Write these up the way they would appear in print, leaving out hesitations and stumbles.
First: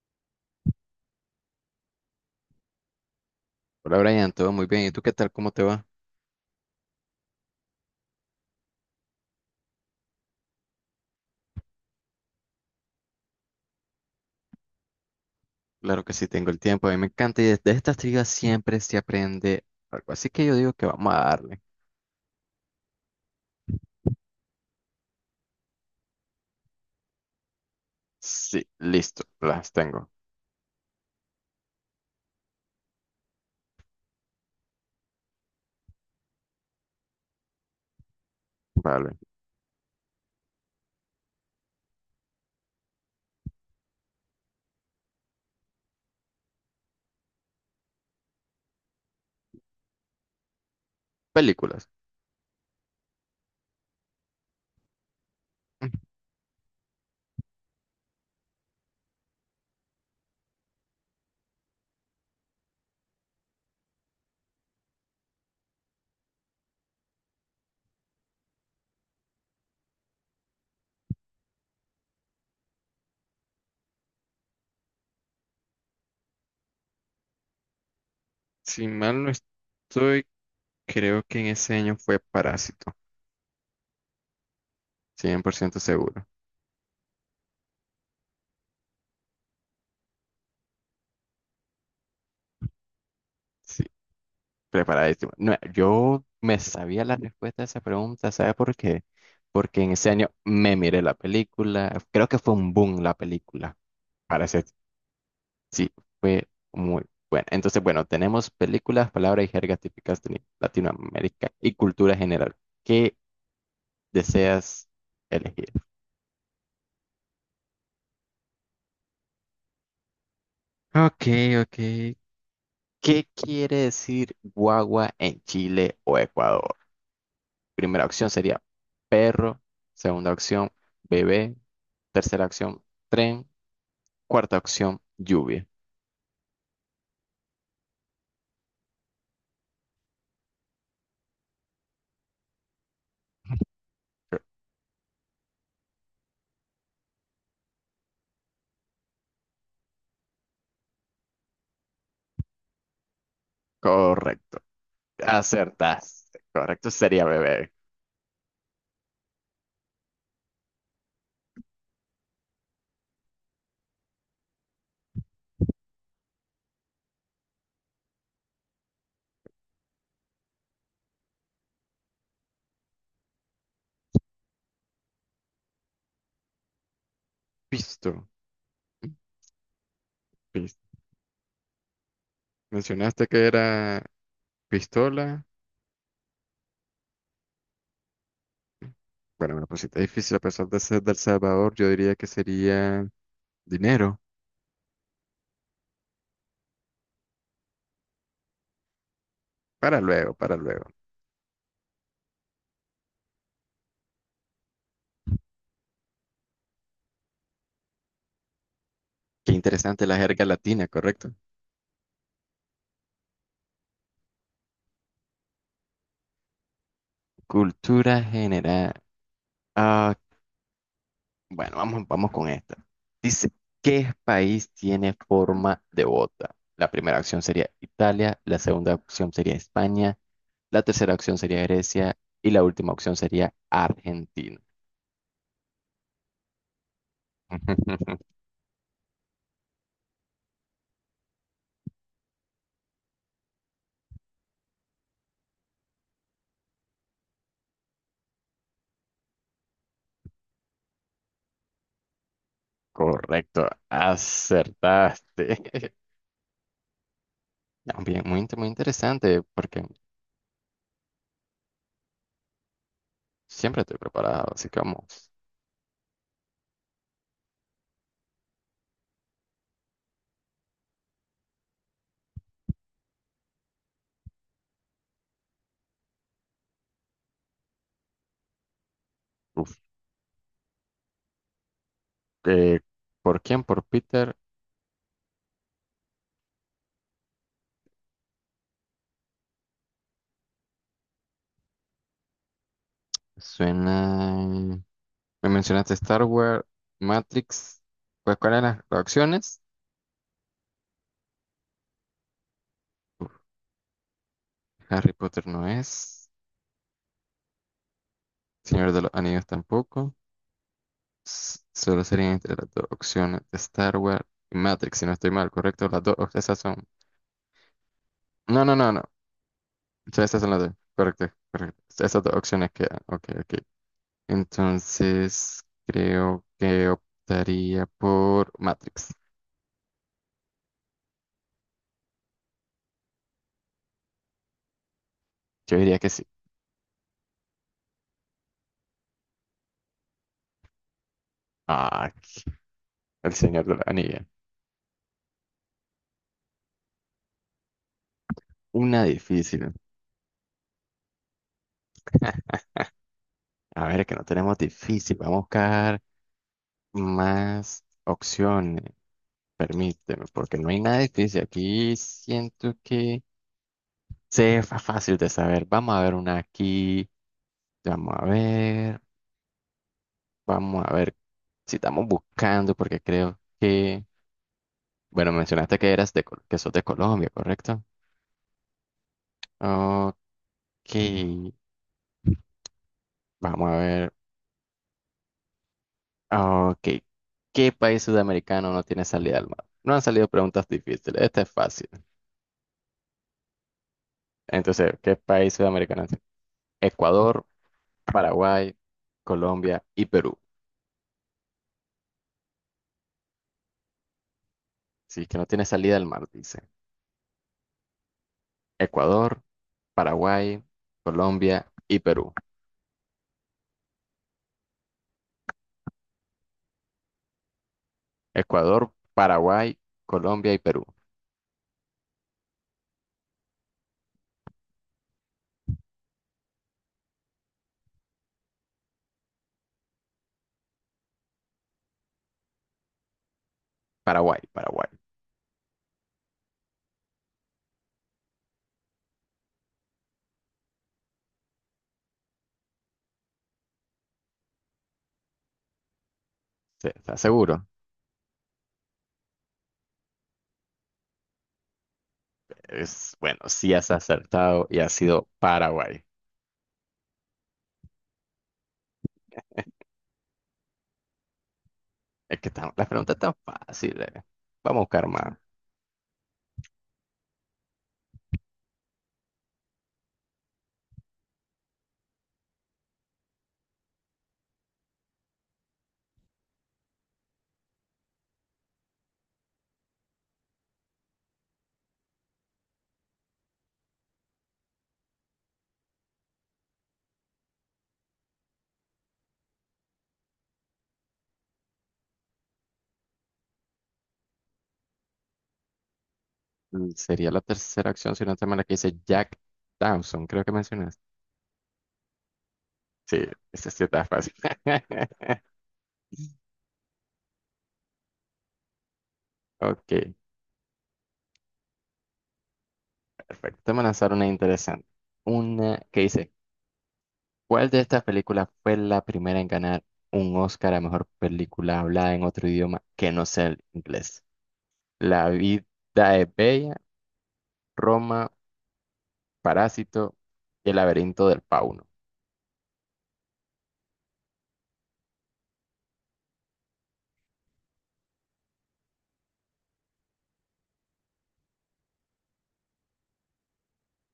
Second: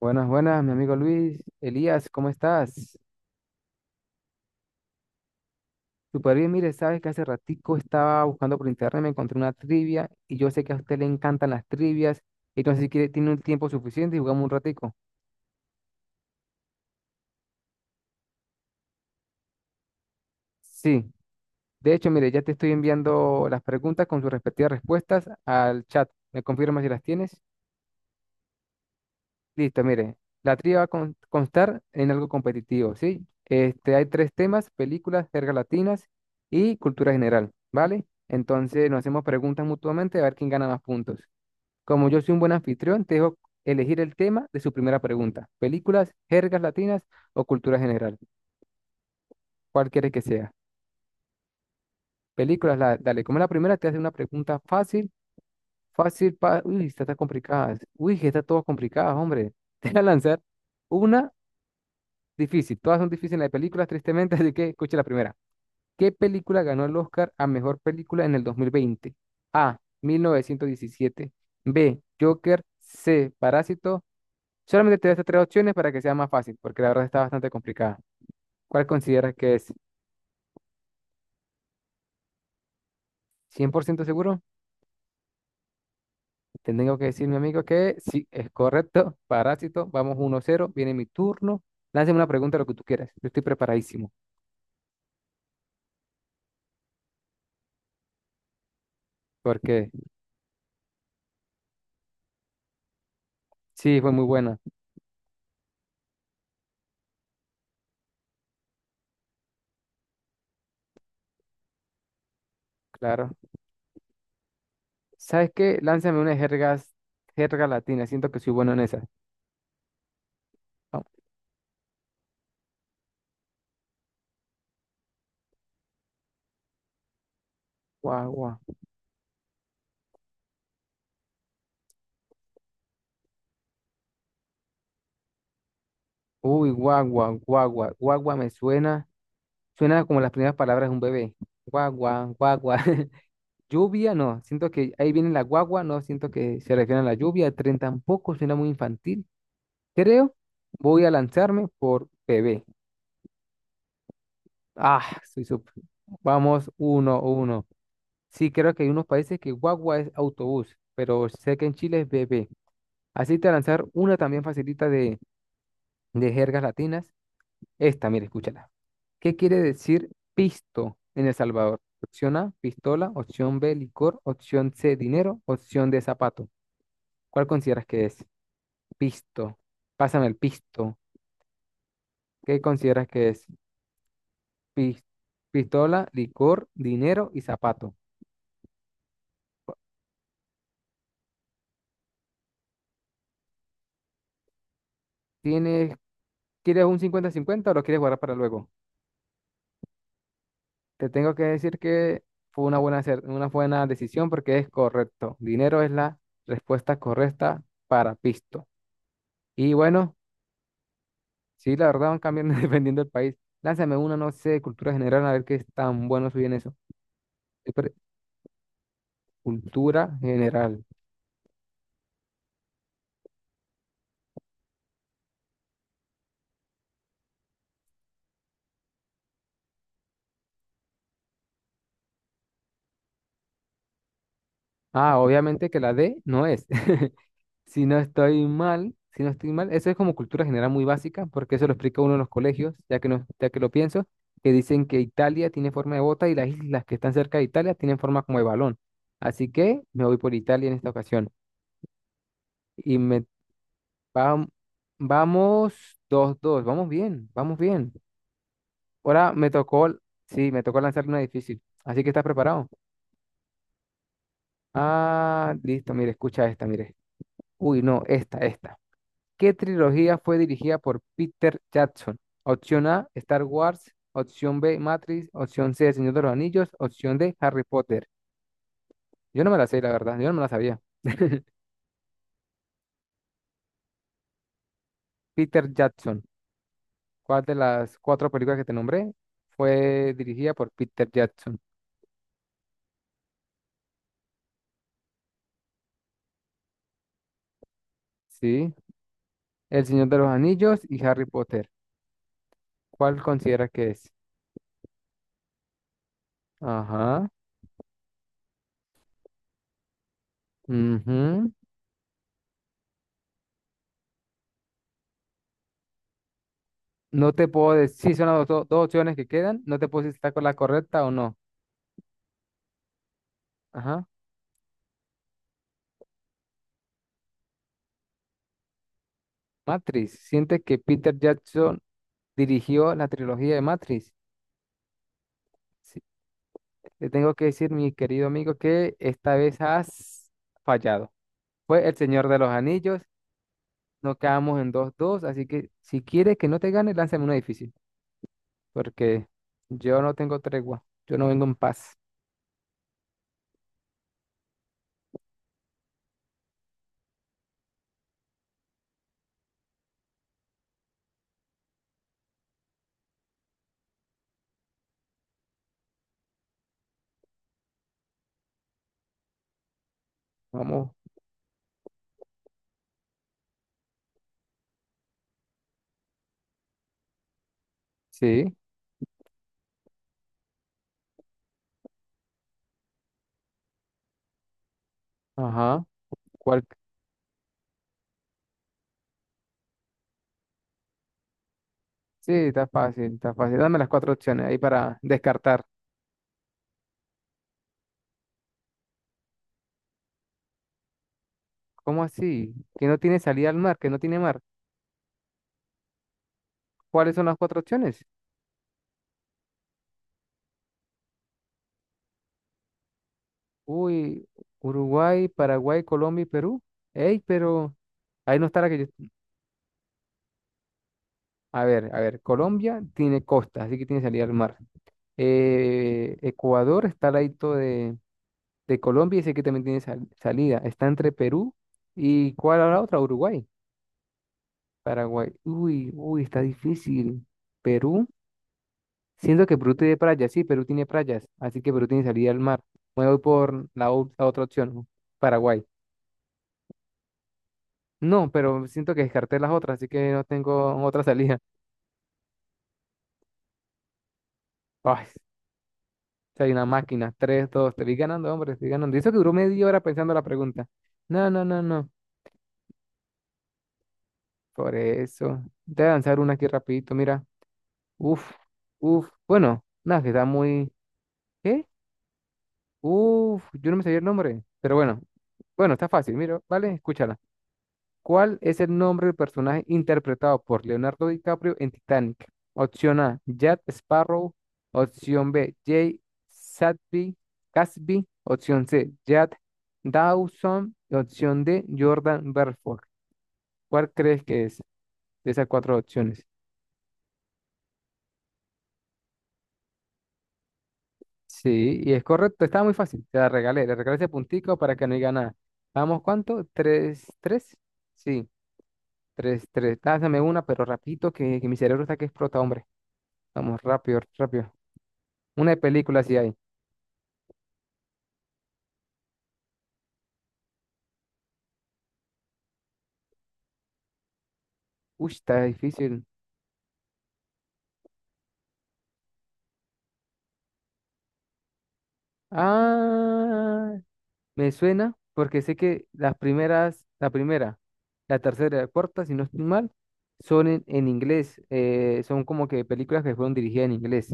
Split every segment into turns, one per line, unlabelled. Buenas, buenas, mi amigo Luis. Elías, ¿cómo estás?
Hola Brian, todo muy bien. ¿Y tú qué tal? ¿Cómo te va?
Súper bien, mire, sabes que hace ratico estaba buscando por internet, me encontré una trivia y yo sé que a usted le encantan las trivias, entonces si quiere, tiene un tiempo suficiente y jugamos un ratico.
Claro que sí, tengo el tiempo. A mí me encanta y de estas trivias siempre se aprende algo. Así que yo digo que
Sí,
vamos a darle.
de hecho, mire, ya te estoy enviando las preguntas con sus respectivas respuestas al chat. ¿Me confirmas si las tienes?
Sí, listo, las
Listo,
tengo.
mire, la trivia va a constar en algo competitivo, ¿sí? Este, hay tres temas, películas, jergas latinas y cultura general, ¿vale? Entonces nos
Vale.
hacemos preguntas mutuamente a ver quién gana más puntos. Como yo soy un buen anfitrión, te dejo elegir el tema de su primera pregunta. Películas, jergas latinas o cultura general, ¿cuál quieres que sea?
Películas.
Películas, dale, como es la primera, te hace una pregunta fácil,
Mm.
fácil, uy, estas están complicadas. Uy, que están todas complicadas, hombre. Te voy a lanzar una difícil, todas son difíciles de películas, tristemente, así que escuche la primera. ¿Qué película ganó el Oscar a mejor película en el 2020? A, 1917. B, Joker. C, Parásito. Solamente te doy estas tres opciones para que sea más fácil, porque la verdad está bastante complicada. ¿Cuál
Si mal no
consideras que es?
estoy, creo que en ese año fue Parásito.
¿100% seguro?
100% seguro.
Te tengo que decir, mi amigo, que sí, es correcto. Parásito, vamos 1-0, viene mi turno. Lánzame una pregunta, lo que tú quieras. Yo estoy
Sí,
preparadísimo,
preparadísimo. No, yo me sabía la respuesta a esa pregunta, ¿sabes por qué? Porque
porque
en ese año me miré la película. Creo que fue un boom la película.
sí, fue muy
Para
buena,
ese... Sí, fue muy bueno. Entonces, bueno, tenemos películas, palabras y jergas típicas de Latinoamérica y cultura general. ¿Qué
claro.
deseas
¿Sabes
elegir?
qué? Lánzame una jerga, jerga latina. Siento que soy bueno en esas. Ah,
Ok, ok. ¿Qué quiere decir guagua en Chile o Ecuador? Primera opción
guagua.
sería perro, segunda opción bebé, tercera opción tren, cuarta opción lluvia.
Uy, guagua, guagua. Guagua me suena. Suena como las primeras palabras de un bebé. Guagua, guagua. Lluvia, no. Siento que ahí viene la guagua. No siento que se refiere a la lluvia. El tren tampoco suena muy infantil. Creo. Voy a lanzarme por bebé.
Correcto,
Ah, soy sup-
acertaste.
Vamos,
Correcto
uno,
sería
uno.
bebé.
Sí, creo que hay unos países que guagua es autobús, pero sé que en Chile es bebé. Así te voy a lanzar una también facilita de, jergas latinas. Esta, mira, escúchala. ¿Qué quiere decir pisto en El Salvador? Opción A, pistola. Opción B, licor. Opción C, dinero. Opción D, zapato. ¿Cuál consideras que es?
Visto.
Pisto. Pásame el
Visto.
pisto. ¿Qué consideras
Mencionaste
que es?
que era...
Pis-
Pistola.
Pistola, licor, dinero y zapato.
Bueno, una cosita difícil, a pesar de ser del Salvador, yo diría que sería dinero.
¿Tienes, quieres un 50-50 o lo quieres guardar para luego?
Para luego, para luego.
Te tengo que decir que fue una buena, una buena decisión porque es correcto. Dinero es la respuesta correcta para pisto.
Qué
Y
interesante
bueno,
la jerga latina, ¿correcto?
sí, la verdad van cambiando dependiendo del país. Lánzame una, no sé, cultura general, a ver qué es tan bueno soy en eso. Espera,
Cultura general. Ah,
cultura general.
bueno, vamos, vamos con esta. Dice, ¿qué país tiene forma de bota? La primera opción sería Italia, la segunda opción sería España, la tercera opción sería Grecia y la última opción sería Argentina.
Ah, obviamente que la D no es. Si no estoy mal, si no estoy mal, eso es como cultura general muy básica, porque eso lo explica uno en los colegios, ya que, no, ya que lo pienso, que dicen que Italia tiene forma de bota y las islas que están cerca de Italia tienen forma como de balón. Así que me voy por Italia en esta ocasión. Y me
Correcto,
vam-
acertaste.
vamos 2-2, vamos bien, vamos bien.
Ya, bien, muy, muy
Ahora
interesante,
me
porque
tocó, sí, me tocó lanzar una difícil. Así que estás preparado.
siempre estoy preparado, así que vamos.
Ah, listo, mire, escucha esta, mire. Uy, no, esta, esta. ¿Qué trilogía fue dirigida por Peter Jackson? Opción A, Star Wars. Opción B, Matrix. Opción C, El Señor de los Anillos. Opción D, Harry Potter. Yo no me la
Uf,
sé, la verdad. Yo no me la sabía.
eh, ¿por quién? Por Peter.
Peter Jackson. ¿Cuál de las cuatro películas que te nombré fue dirigida por Peter Jackson?
Suena. Me mencionaste Star Wars, Matrix. Pues, ¿cuáles
Sí.
eran las opciones?
El Señor de los Anillos y Harry Potter. ¿Cuál
Uf,
consideras que es?
Harry Potter no es.
Ajá.
Señor de los Anillos tampoco.
Ujú.
Solo serían entre las dos opciones de Star Wars y Matrix, si no estoy mal, ¿correcto? Las dos, esas son.
No te puedo decir, sí, son las
No,
dos,
no,
dos
no, no. O
opciones que quedan. No te puedo decir si
sea,
está
esas
con
son
la
las dos.
correcta o
Correcto,
no.
correcto. Esas dos opciones quedan. Ok, ok.
Ajá.
Entonces, creo que optaría por Matrix.
Matrix. ¿Sientes que Peter Jackson dirigió la trilogía de Matrix?
Yo diría
Sí,
que sí.
te tengo que decir, mi querido amigo, que esta vez has fallado. Fue El
Ah,
Señor de los Anillos,
el Señor de la
no,
Anilla.
quedamos en dos dos, así que si quieres que no te gane, lánzame una difícil,
Una
porque
difícil.
yo no tengo tregua, yo no vengo en paz.
A ver, que no tenemos difícil. Vamos a buscar más opciones. Permíteme, porque no hay nada difícil. Aquí siento que fácil de saber. Vamos a ver una aquí. Vamos a ver. Vamos
Vamos,
a ver si estamos buscando, porque creo que... Bueno, mencionaste que eras de, que sos de Colombia, ¿correcto?
sí,
Ok. Que vamos a ver.
ajá, ¿cuál?
Ah, ok. ¿Qué país sudamericano no tiene salida al mar? No han salido preguntas difíciles. Esta es fácil.
Sí, está fácil, está fácil. Dame las cuatro opciones ahí
Entonces,
para
¿qué país
descartar.
sudamericano es? Ecuador, Paraguay, Colombia y Perú.
¿Cómo así? ¿Que no tiene salida al mar? ¿Que no tiene mar?
Sí, que no tiene salida al mar, dice.
¿Cuáles son las cuatro opciones?
Ecuador, Paraguay, Colombia y Perú.
Uy, Uruguay, Paraguay, Colombia y Perú. Ey, pero ahí no está la que
Ecuador,
yo...
Paraguay, Colombia y Perú.
A ver, Colombia tiene costa, así que tiene salida al mar. Ecuador está al ladito de Colombia y sé que también tiene salida. Está entre Perú y ¿cuál era la otra? Uruguay,
Paraguay, Paraguay.
Paraguay. Uy, uy, está difícil. Perú, siento que Perú tiene playas, sí, Perú tiene playas, así que Perú tiene salida al mar. Me voy por la, la otra opción, Paraguay.
Sí, ¿estás seguro?
No, pero siento que descarté las otras, así que no tengo otra salida.
Es, bueno, sí has acertado y ha
Ay,
sido Paraguay.
si una máquina. 3-2. Te vi ganando, hombre, estoy ganando. Y eso que duró media hora pensando la pregunta. No, no, no, no.
Es que la pregunta es tan fácil, eh.
Por
Vamos a buscar más.
eso. Te voy a lanzar una aquí rapidito, mira. Uf, uf. Bueno, nada, que está muy... ¿Qué? Uf, yo no me sabía el nombre. Pero bueno, bueno, está fácil, mira, ¿vale? Escúchala. ¿Cuál es el nombre del personaje interpretado por Leonardo DiCaprio en Titanic? Opción A, Jack Sparrow. Opción B, Jay Sadby, Casby. Opción C, Jack Dawson. Opción D, Jordan Belfort. ¿Cuál crees que es de esas cuatro opciones?
Mm, sería la tercera opción, si no te mal, la que dice Jack Dawson, creo que mencionaste.
Sí, y es correcto, estaba muy fácil. Te
Sí,
la regalé,
esa
le
sí
regalé
está
ese
fácil.
puntico para que no diga nada. Vamos, ¿cuánto? ¿3-3? Sí, 3-3.
Ok,
Dásame una, pero rapidito, que mi cerebro está que explota, hombre. Vamos,
perfecto. Te voy a
rápido,
lanzar una
rápido.
interesante.
Una de
Una que
película sí
dice,
hay.
¿cuál de estas películas fue la primera en ganar un Oscar a mejor película hablada en otro idioma que no sea el inglés?
Uy,
La
está
vida
difícil.
es bella, Roma, Parásito y el laberinto del fauno.
Ah, me suena porque sé que las primeras, la primera, la tercera y la cuarta, si no estoy mal, son en inglés. Son como que películas que fueron dirigidas en inglés.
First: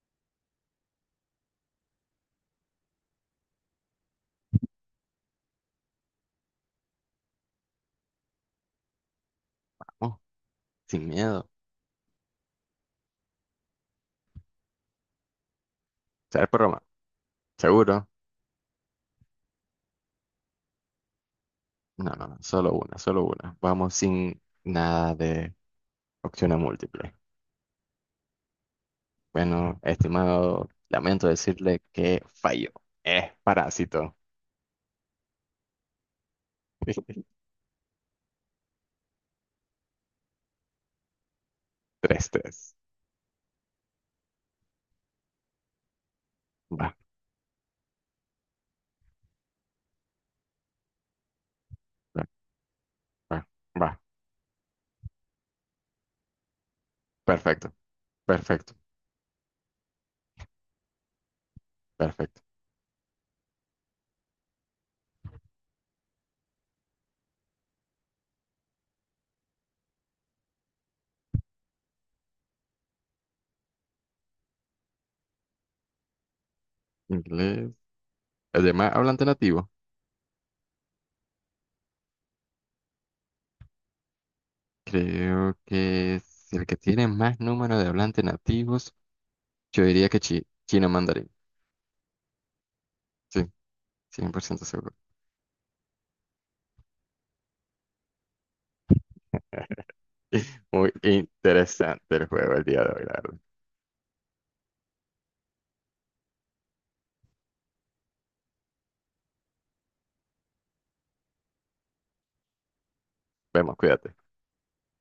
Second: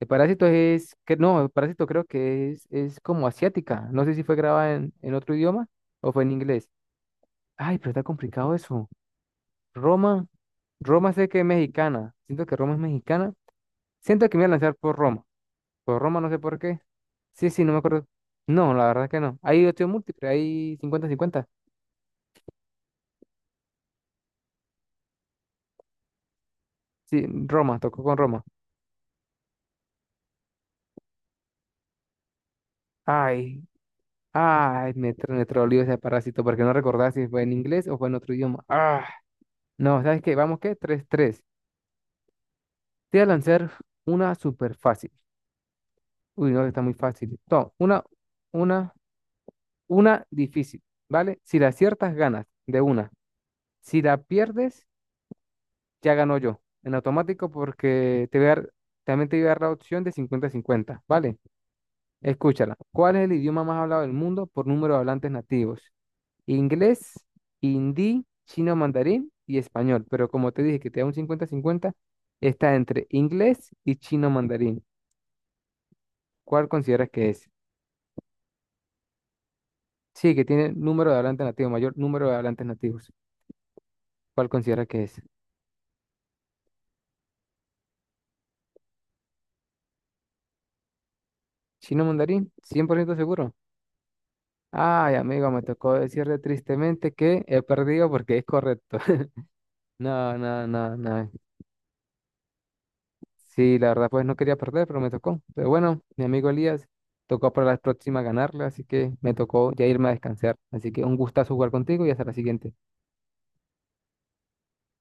El Parásito es, que no, el Parásito creo que es como asiática. No sé si fue grabada en otro idioma o fue en inglés. Ay, pero está complicado eso.
Vamos,
Roma,
sin
Roma sé que es
miedo.
mexicana. Siento que Roma es mexicana. Siento que me voy a lanzar por Roma. Por Roma, no sé
¿Sabes
por
por
qué.
Roma?
Sí, sí, no me acuerdo.
Seguro.
No, la verdad que no. Hay opción múltiple, hay 50-50.
No, no, no, solo una, solo una. Vamos sin nada de opciones múltiples.
Sí, Roma, tocó con Roma.
Bueno, estimado, lamento decirle que falló. Es
Ay,
parásito.
ay, me troleó ese parásito porque no recordaba si fue en inglés o fue en otro idioma. Ah, no, ¿sabes qué? Vamos, qué 3-3.
Tres, tres.
Te voy a lanzar una súper fácil. Uy, no, está muy
Va,
fácil. No, una, una difícil, ¿vale? Si la aciertas,
va,
ganas de una.
va, va.
Si la pierdes, ya ganó yo en automático,
Perfecto,
porque te voy a dar,
perfecto,
también te voy a dar la opción de 50-50, ¿vale?
perfecto.
Escúchala. ¿Cuál es el idioma más hablado del mundo por número de hablantes nativos? Inglés, hindi, chino mandarín y español. Pero como te dije que te da un 50-50, está entre inglés y chino mandarín. ¿Cuál consideras que es?
Inglés. Además, hablante nativo.
Sí, que tiene número de hablantes nativos, mayor número de hablantes nativos. ¿Cuál consideras que es?
Creo que es el que tiene más número de hablantes nativos. Yo diría que chino mandarín.
¿Chino mandarín? ¿100%
Sí,
seguro?
100% seguro.
Ay, amigo, me tocó decirle tristemente que he perdido porque es correcto. No, no,
Muy
no, no.
interesante el juego el día de hoy, la verdad.
Sí, la verdad, pues no quería perder, pero me tocó. Pero bueno, mi amigo Elías, tocó para la próxima ganarle, así que me tocó ya irme a descansar. Así que un gustazo jugar contigo y hasta la siguiente.
Vemos, cuídate.